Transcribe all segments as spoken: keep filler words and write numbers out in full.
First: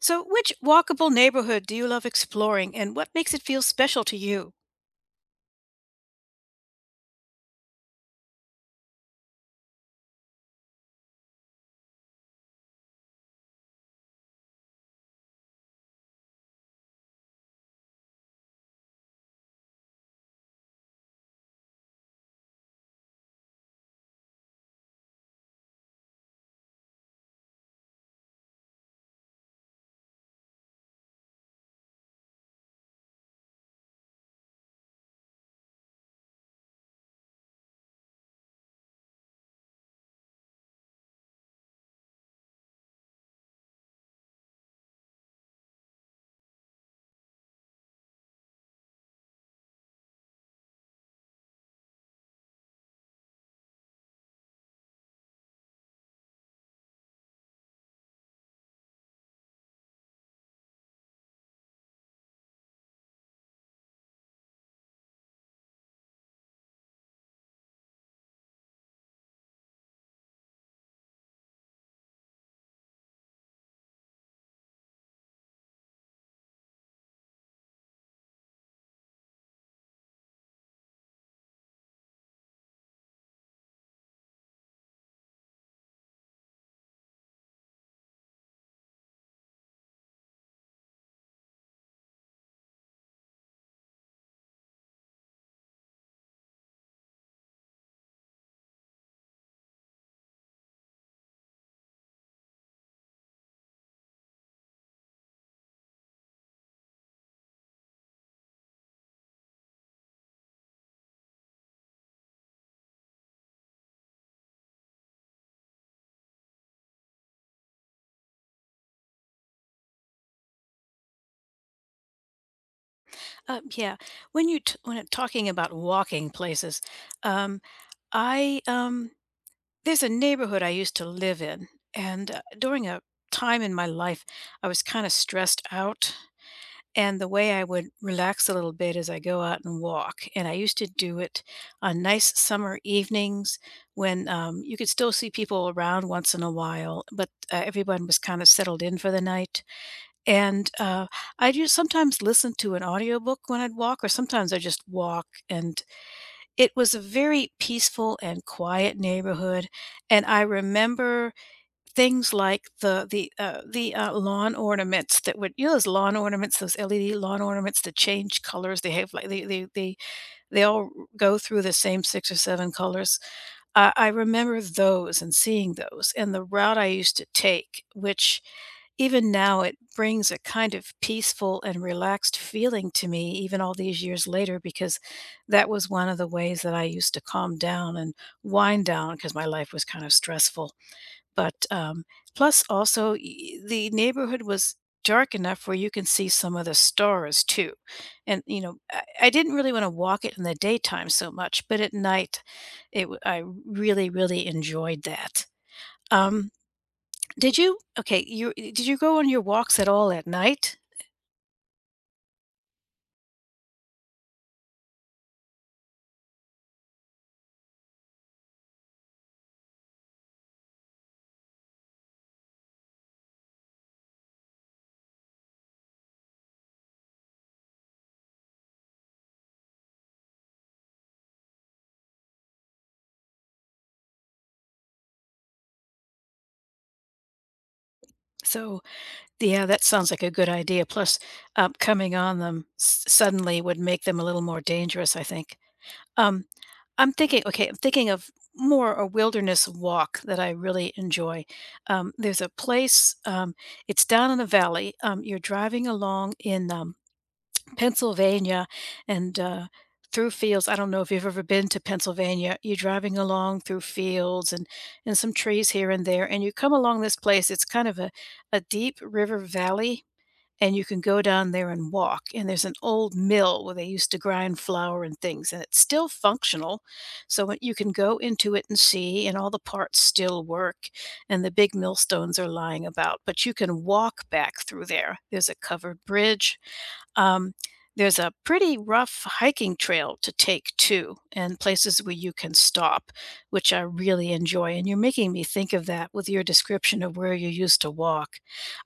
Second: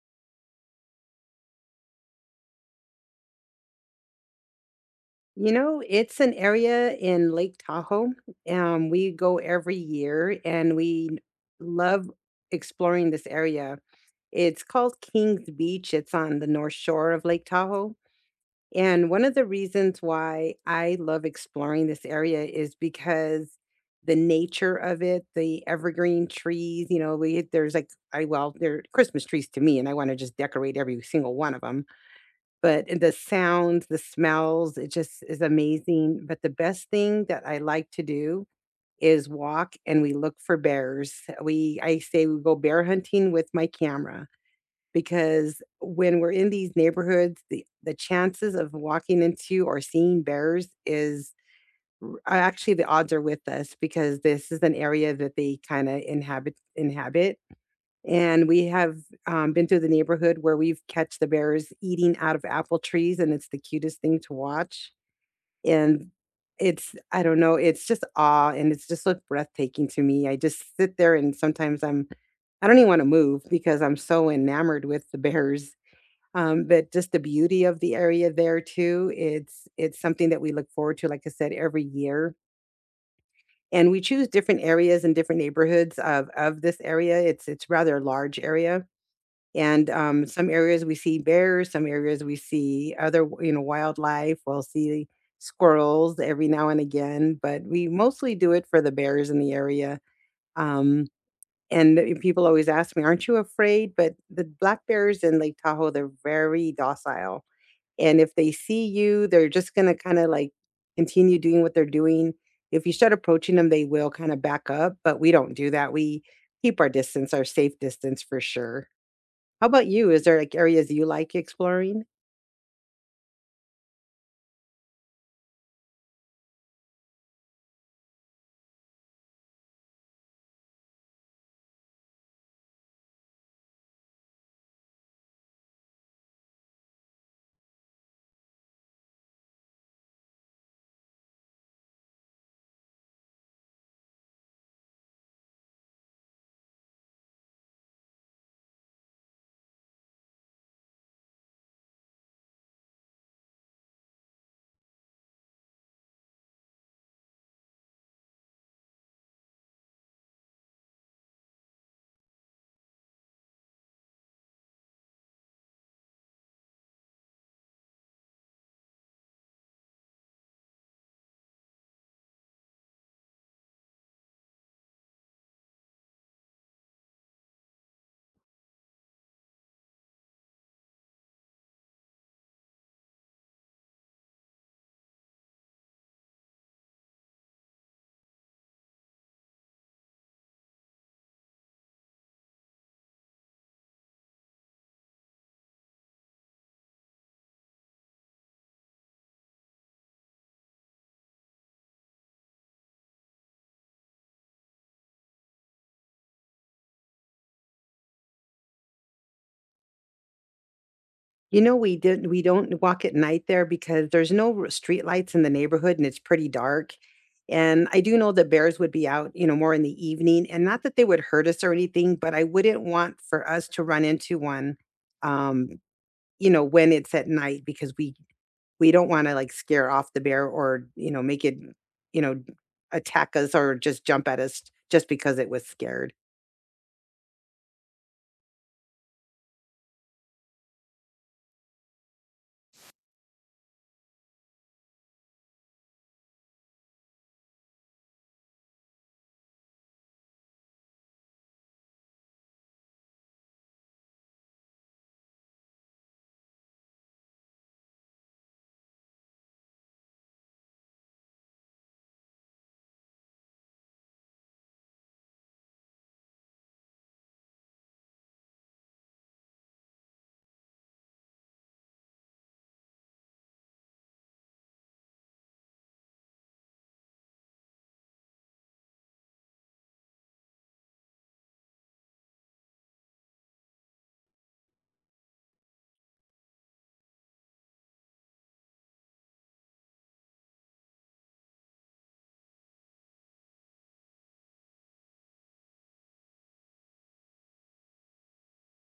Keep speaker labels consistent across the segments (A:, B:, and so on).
A: So, which walkable neighborhood do you love exploring, and what makes it feel special to you?
B: You know, it's an area in Lake Tahoe. Um, we go every year and we n- love exploring this area. It's called Kings Beach. It's on the north shore of Lake Tahoe. And one of the reasons why I love exploring this area is because the nature of it, the evergreen trees, you know, we, there's like, I, well, they're Christmas trees to me, and I want to just decorate every single one of them, but the sounds, the smells, it just is amazing. But the best thing that I like to do is walk and we look for bears. We I say we go bear hunting with my camera because when we're in these neighborhoods, the the chances of walking into or seeing bears is r- actually the odds are with us because this is an area that they kind of inhabit inhabit. And we have, um, been through the neighborhood where we've catch the bears eating out of apple trees, and it's the cutest thing to watch. And it's, I don't know, it's just awe, and it's just so breathtaking to me. I just sit there and sometimes I'm I don't even wanna move because I'm so enamored with the bears. Um, but just the beauty of the area there too, it's it's something that we look forward to, like I said, every year. And we choose different areas and different neighborhoods of of this area. It's it's rather a large area. And, um, some areas we see bears, some areas we see other, you know, wildlife. We'll see squirrels every now and again, but we mostly do it for the bears in the area. Um, and the people always ask me, "Aren't you afraid?" But the black bears in Lake Tahoe, they're very docile. And if they see you, they're just gonna kinda, like, continue doing what they're doing. If you start approaching them, they will kinda back up, but we don't do that. We keep our distance, our safe distance for sure. How about you? Is there, like, areas you like exploring?
A: Um, yeah, when you t- when I'm talking about walking places, um, I um, there's a neighborhood I used to live in, and uh, during a time in my life, I was kind of stressed out, and the way I would relax a little bit is I go out and walk, and I used to do it on nice summer evenings when um, you could still see people around once in a while, but uh, everyone was kind of settled in for the night. And, uh, I just sometimes listen to an audiobook when I'd walk, or sometimes I just walk, and it was a very peaceful and quiet neighborhood, and I remember things like the the, uh the, uh, lawn ornaments that would, you know, those lawn ornaments, those L E D lawn ornaments that change colors, they have, like, they they they they all go through the same six or seven colors. I I remember those and seeing those and the route I used to take, which even now it brings a kind of peaceful and relaxed feeling to me even all these years later because that was one of the ways that I used to calm down and wind down, because my life was kind of stressful. But, um, plus also, y the neighborhood was dark enough where you can see some of the stars too, and, you know, I I didn't really wanna walk it in the daytime so much, but at night, it w I really, really enjoyed that. Um, did you okay, you e, did you go on your walks at all at night?
B: You know, we didn't we don't walk at night there because there's no r streetlights in the neighborhood, and it's pretty dark, and I do know that bears would be out, you know, more in the evening, and not that they would hurt us or anything, but I wouldn't want for us to run into one, um, you know, when it's at night because we we don't wanna, like, scare off the bear or, you know, make it, you know, attack us or just jump at us just because it was scared.
A: So, yeah, that sounds like a good idea, plus, um, coming on them s suddenly would make them a little more dangerous, I think. Um, I'm thinking okay, I'm thinking of more a wilderness walk that I really enjoy. Um, there's a place, um, it's down in the valley. Um, you're driving along in, um, Pennsylvania and, uh, through fields. I don't know if you've ever been to Pennsylvania. You're driving along through fields and and some trees here and there, and you come along this place. It's kind of a a deep river valley and you can go down there and walk. And there's an old mill where they used to grind flour and things, and it's still functional. So when- you can go into it and see, and all the parts still work, and the big millstones are lying about. But you can walk back through there. There's a covered bridge, um, there's a pretty rough hiking trail to take too, and places where you can stop, which I really enjoy. And you're making me think of that with your description of where you used to walk.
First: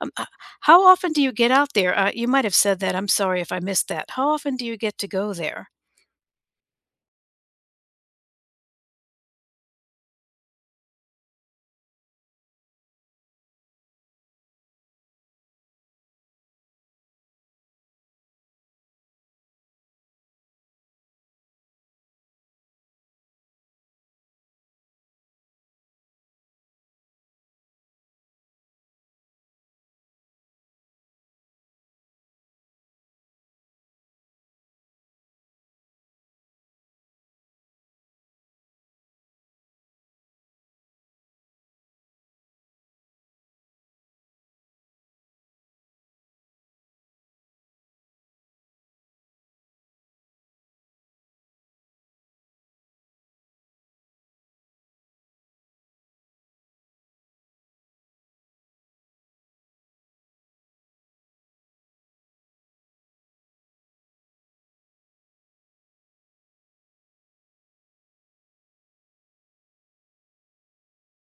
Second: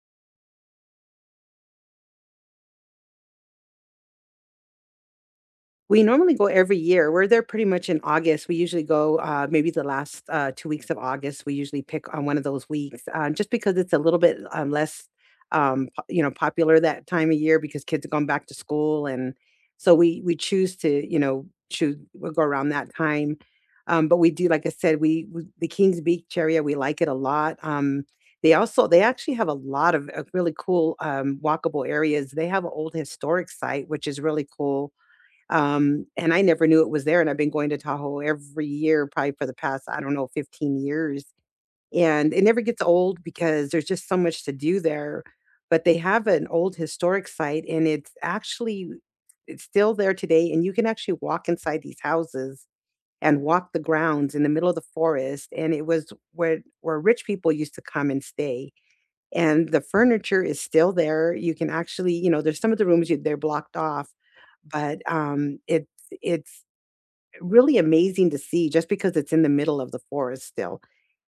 A: Um, h- how often do you get out there? Uh, you might have said that. I'm sorry if I missed that. How often do you get to go there?
B: We normally go every year. We're there pretty much in August. We usually go, uh, maybe the last, uh, two weeks of August. We usually pick on one of those weeks, uh, just because it's a little bit, um, less, um, po you know, popular that time of year because kids are going back to school, and so we we choose to, you know, choose we'll go around that time. Um, but we do, like I said, we we the Kings Beach area, we like it a lot. Um, they also they actually have a lot of, uh, really cool, um, walkable areas. They have an old historic site, which is really cool. Um, and I never knew it was there, and I've been going to Tahoe every year probably for the past, I don't know, fifteen years, and it never gets old because there's just so much to do there. But they have an old historic site, and it's actually it's still there today, and you can actually walk inside these houses and walk the grounds in the middle of the forest, and it was where where rich people used to come and stay, and the furniture is still there. You can actually, you know, there's some of the rooms you they're blocked off, but um, it's it's really amazing to see just because it's in the middle of the forest still.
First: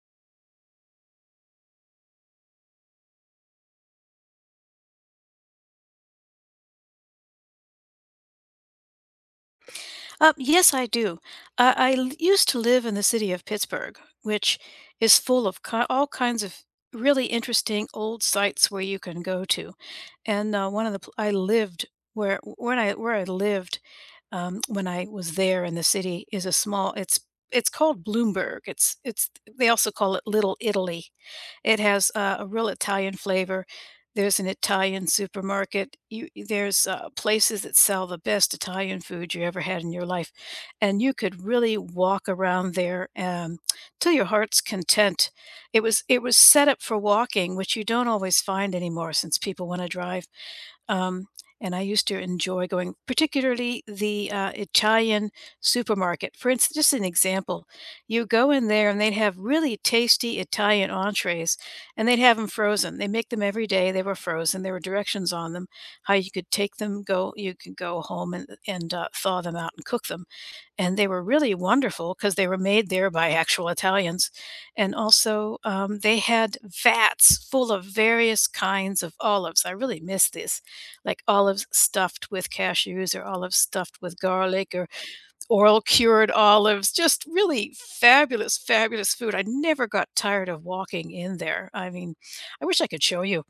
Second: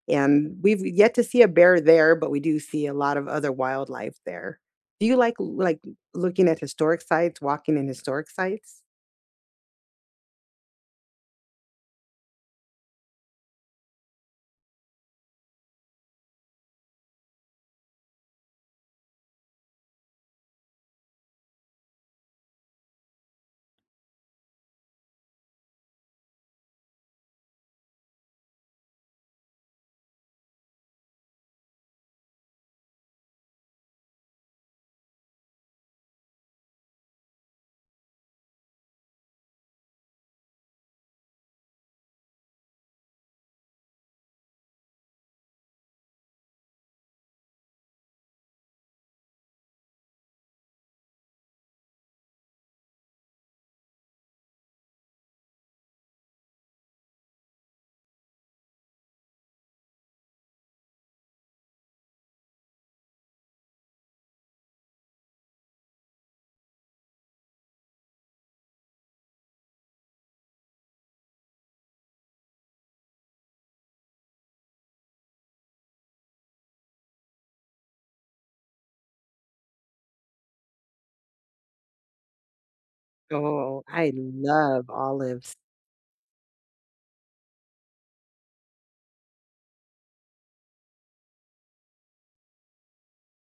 B: And we've yet to see a bear there, but we do see a lot of other wildlife there. Do you like like looking at historic sites, walking in historic sites?
A: Uh, yes, I do. I, I l- used to live in the city of Pittsburgh, which is full of ki- all kinds of really interesting old sites where you can go to. And uh, one of the pl- I lived where when I where I lived um, when I was there in the city is a small. It's it's called Bloomberg. It's it's they also call it Little Italy. It has uh, a real Italian flavor. There's an Italian supermarket. You, there's uh, places that sell the best Italian food you ever had in your life, and you could really walk around there um, till your heart's content. It was it was set up for walking, which you don't always find anymore since people want to drive. Um, and I used to enjoy going, particularly the uh, Italian supermarket. For instance, just an example, you go in there and they'd have really tasty Italian entrees, and they'd have them frozen. They make them every day. They were frozen. There were directions on them how you could take them, go, you could go home and and uh, thaw them out and cook them, and they were really wonderful because they were made there by actual Italians. And also, um, they had vats full of various kinds of olives. I really miss this, like olives stuffed with cashews, or olives
B: Oh,
A: stuffed
B: I
A: with garlic,
B: love
A: or
B: olives.
A: oil cured olives. Just really fabulous, fabulous food. I never got tired of walking in there. I mean, I wish I could show you.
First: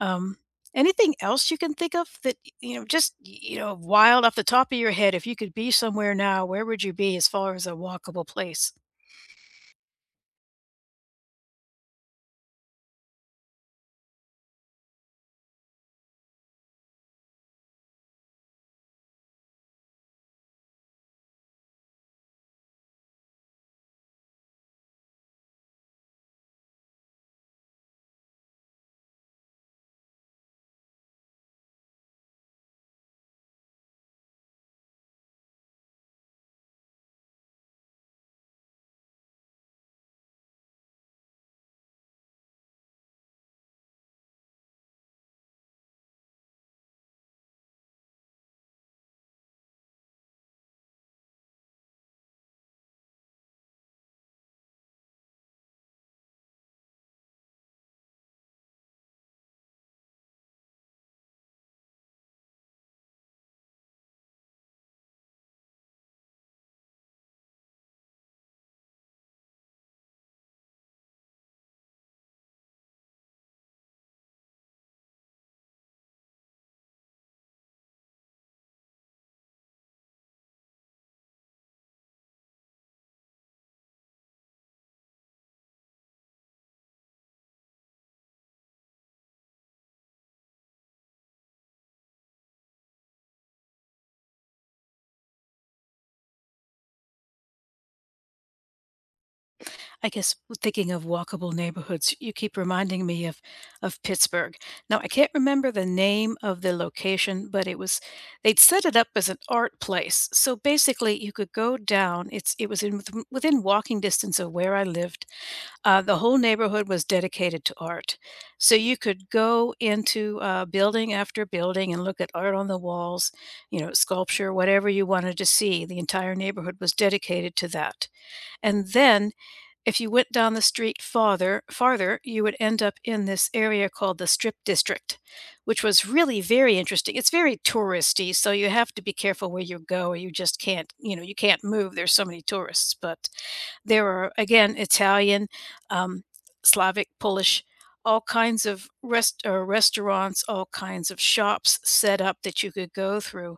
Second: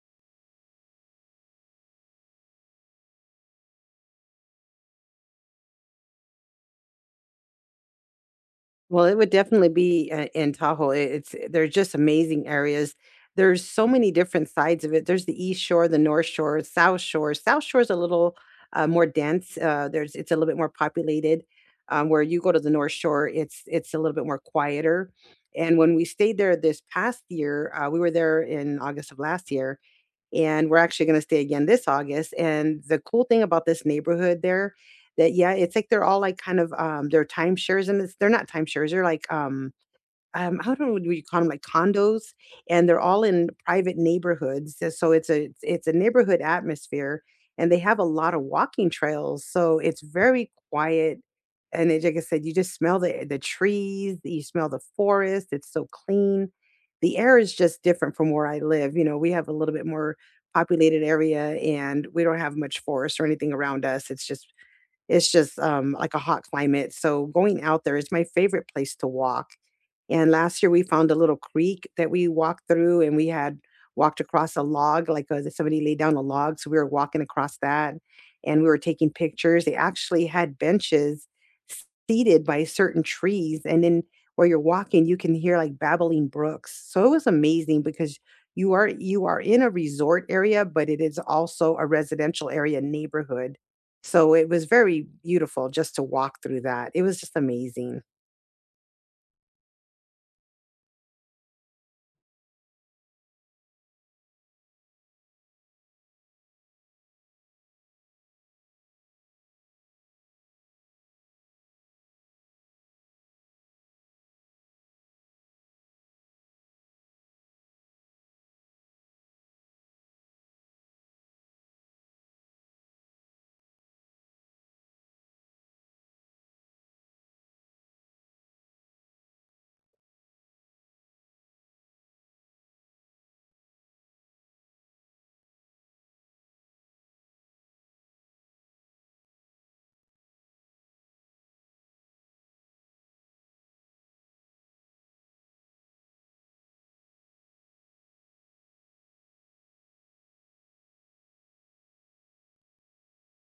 A: Um, anything else you can think of that, y- you know, just, y- you know, wild off the top of your head, if you could be somewhere now, where would you be as far as a walkable place?
B: Well, it would definitely be I in Tahoe. I it's, eh, there's just amazing areas. There's so many different sides of it. There's the East Shore, the North Shore, South Shore. South Shore is a little, uh, more dense, uh, there's it's a little bit more populated, um, where you go to the North Shore, it's it's a little bit more quieter, and when we stayed there this past year, uh, we were there in August of last year, and we're actually gonna stay again this August, and the cool thing about this neighborhood there that yeah, it's like they're all, like, kind of, um, they're timeshares, and it's they're not timeshares, they're like, um, um, I don't know, do you call them, like, condos? And they're all in private neighborhoods, and so it's a it's it's a neighborhood atmosphere, and they have a lot of walking trails, so it's very quiet, and it, like I said, you just smell the the trees, you smell the forest, it's so clean. The air is just different from where I live, you know, we have a little bit more populated area, and we don't have much forest or anything around us, it's just it's just, um, like a hot climate, so going out there is my favorite place to walk. And last year, we found a little creek that we walked through, and we had walked across a log, like, uh, somebody laid down a log, so we were walking across that, and we were taking pictures. They actually had benches seated by certain trees, and then where you're walking, you can hear, like, babbling brooks. So it was amazing because you are you are in a resort area, but it is also a residential area neighborhood. So it was very beautiful just to walk through that. It was just amazing.
A: I guess thinking of walkable neighborhoods, you keep reminding me of of Pittsburgh. Now, I can't remember the name of the location, but it was they'd set it up as an art place. So basically, you could go down, it's it was in within within walking distance of where I lived. Uh, the whole neighborhood was dedicated to art. So you could go into uh, building after building and look at art on the walls, you know, sculpture, whatever you wanted to see. The entire neighborhood was dedicated to that. And then if you went down the street farther, farther, you would end up in this area called the Strip District, which was really very interesting. It's very touristy, so you have to be careful where you go or you just can't, you know, you can't move. There's so many tourists, but there are, again, Italian, um, Slavic, Polish, all kinds of rest or restaurants, all kinds of shops set up that you could go through.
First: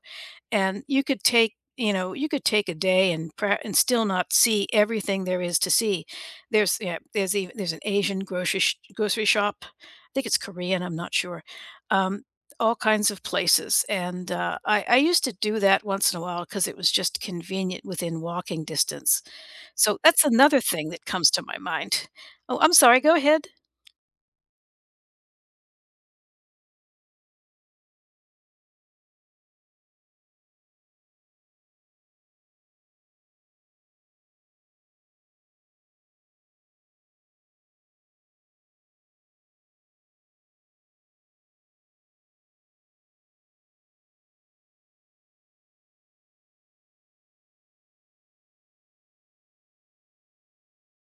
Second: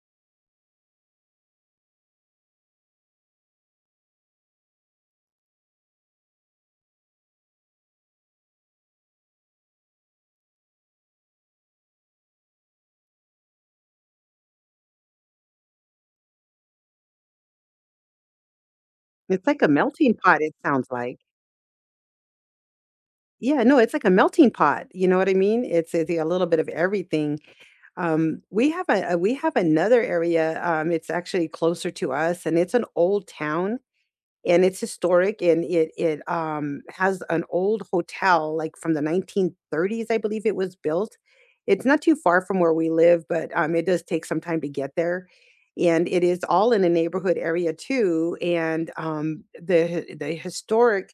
A: And you could take, you know, you could take a day and pra and still not see everything there is to see. There's yeah, there's even there's an Asian grocery sh grocery shop. I think it's Korean, I'm not sure. Um, all kinds of places, and, uh, I I used to do that once in a while because it was just convenient within walking distance.
B: It's like a
A: So
B: melting
A: that's
B: pot, it
A: another
B: sounds
A: thing that
B: like.
A: comes to my mind. Oh, I'm sorry, go ahead.
B: Yeah, no, it's like a melting pot, you know what I mean? It's it's yeah, a little bit of everything. Um, we have a a- we have another area, um, it's actually closer to us and it's an old town, and it's historic, and it it um has an old hotel like from the nineteen thirties, I believe it was built. It's not too far from where we live, but um it does take some time to get there. And it is all in a neighborhood area too. And um, the hi- the historic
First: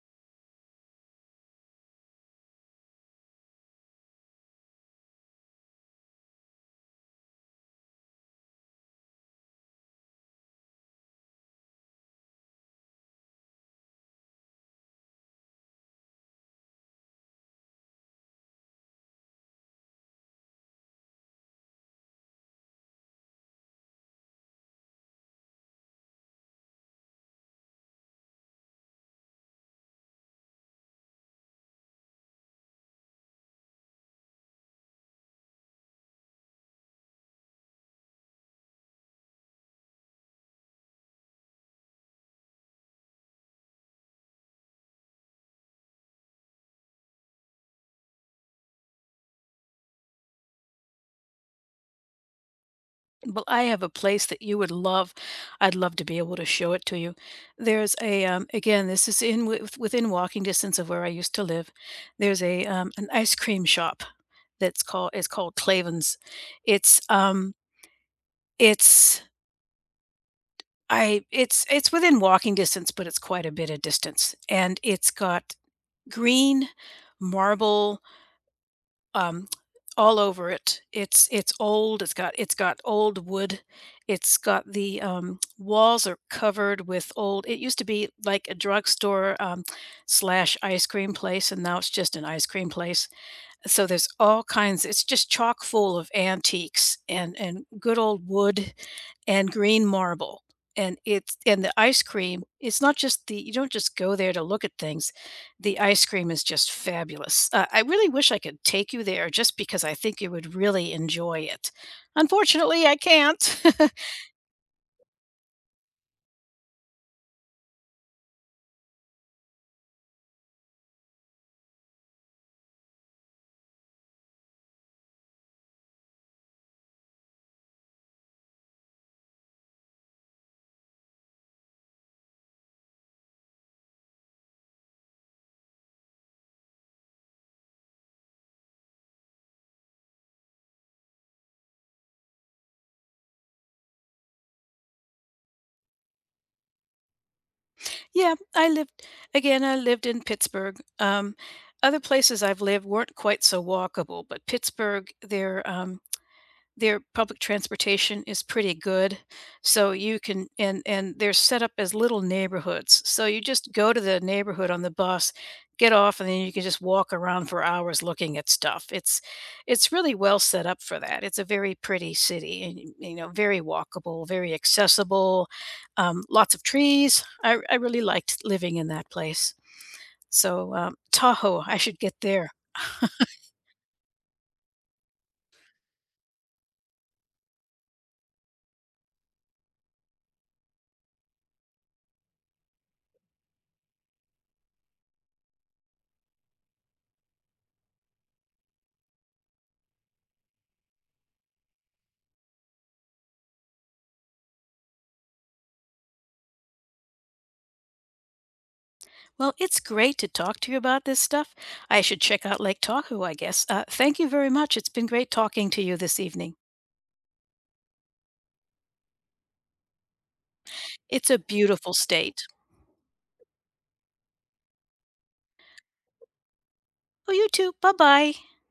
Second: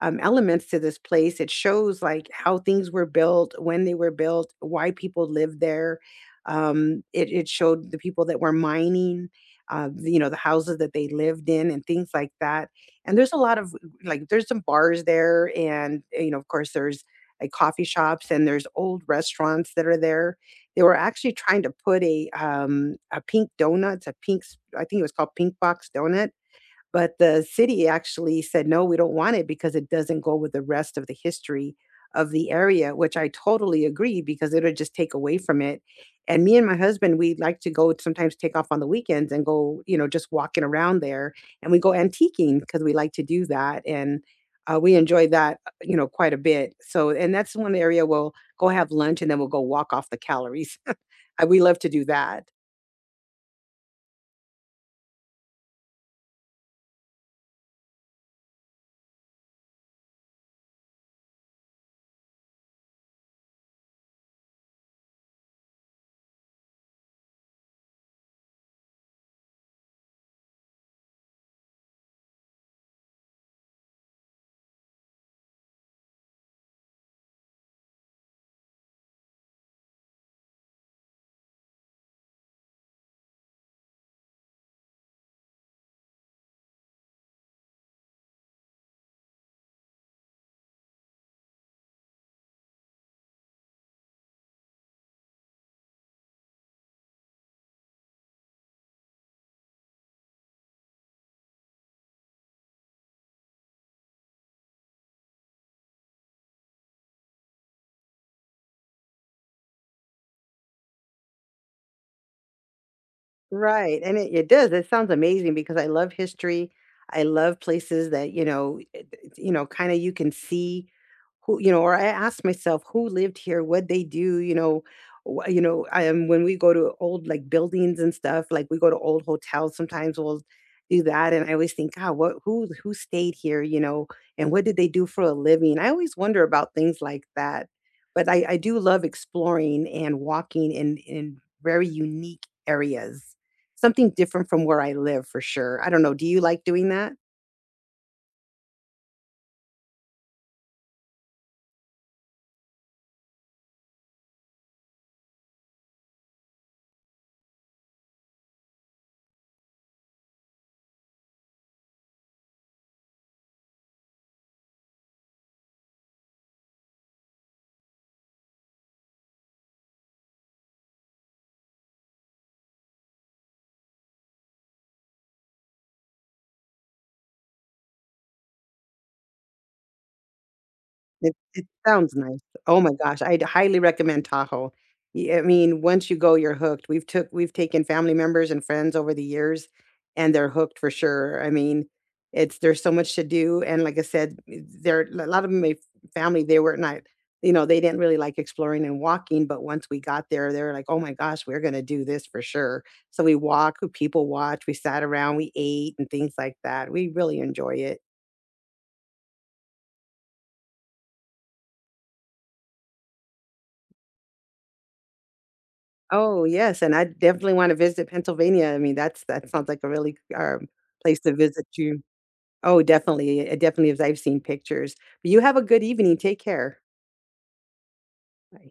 B: um, elements to this place. It shows like how things were built, when they were built, why people lived there. Um, it, it showed the people that were mining, uh, the- you know, the houses that they lived in and things like that. And there's a lot of, like, there's some bars there, and uh, you know, of course, there's like coffee shops, and there's old restaurants that are there. They were actually trying to put a um, a pink donut, it's a pink, s- I think it was called Pink Box Donut, but the city actually said, "No, we don't want it because it doesn't go with the rest of the history of the area," which I totally agree because it'll just take away from it. And me and my husband, we like to go sometimes take off on the weekends and go, you know, just walking around there. And we go antiquing because we like to do that. And uh, we enjoy that, uh, you know, quite a bit. So, and that's one area we'll go have lunch and then we'll go walk off the calories. Uh, we love to do that.
A: Well, I have a place that you would love. I'd love to be able to show it to you. There's a um, again, this is in with, within walking distance of where I used to live. There's a um, an ice cream shop that's called is called Clavin's. It's um it's I it's it's within walking distance, but it's quite a bit of distance. And it's got green marble, um, all over it. It's it's old. It's got it's got old wood. It's got the um, walls are covered with old. It used to be like a drugstore um, slash ice cream place, and now it's just an ice cream place. So there's all kinds. It's just chock full of antiques and and good old wood and green marble. And it's and the ice cream, it's not just the you don't just go there to look at things. The ice cream is just fabulous. Uh, I really wish I could take you there just because I think you would really enjoy it. Unfortunately, I can't.
B: Right, and it it does, it sounds amazing because I love history, I love places that, you know, it it you know, kinda you can see, who you know or I asked myself who lived here, what they do, you know, wh- you know, I am when we go to old, like, buildings and stuff, like, we go to old hotels sometimes, we'll do that, and I always think, God, what, who who stayed here, you know, and what did they do for a living? I always wonder about things like that, but i i do love exploring and walking in in very unique areas, something different from where I live for sure. I don't know, do you like doing that?
A: Yeah, I lived, again, I lived in Pittsburgh. Um, other places I've lived weren't quite so walkable, but Pittsburgh, there um, their public transportation is pretty good. So you can and and they're set up as little neighborhoods. So you just go to the neighborhood on the bus, get off, and then you can just walk around for hours looking at stuff. It's it's really well set up for that. It's a very pretty city and y- you know, very walkable, very accessible, um, lots of trees. I, I really liked living in that place. So um,
B: It
A: Tahoe,
B: it
A: I should get
B: sounds nice.
A: there.
B: Oh my gosh, I'd highly recommend Tahoe. Y I mean, once you go, you're hooked. We've took we've taken family members and friends over the years, and they're hooked for sure. I mean, it's there's so much to do, and like I said, eh, there a lot of my family, they were not, you know, they didn't really like exploring and walking, but once we got there, they were like, "Oh my gosh, we're gonna do this for sure." So we walked, we people watched, we sat around, we ate, and things like that. We really enjoy it.
A: Well, it's great to talk to you about this stuff. I should check out Lake Tahoe, I guess. Uh, thank you very much. It's been great talking to you this
B: Oh,
A: evening.
B: yes, and I definitely wanna visit Pennsylvania. I mean, that's that sounds like a really, um, place
A: It's
B: to
A: a
B: visit.
A: beautiful
B: You
A: state.
B: Oh, definitely. It definitely is. I've seen pictures. But You have a good evening. Take care.
A: Oh, you too. Bye bye.
B: Bye.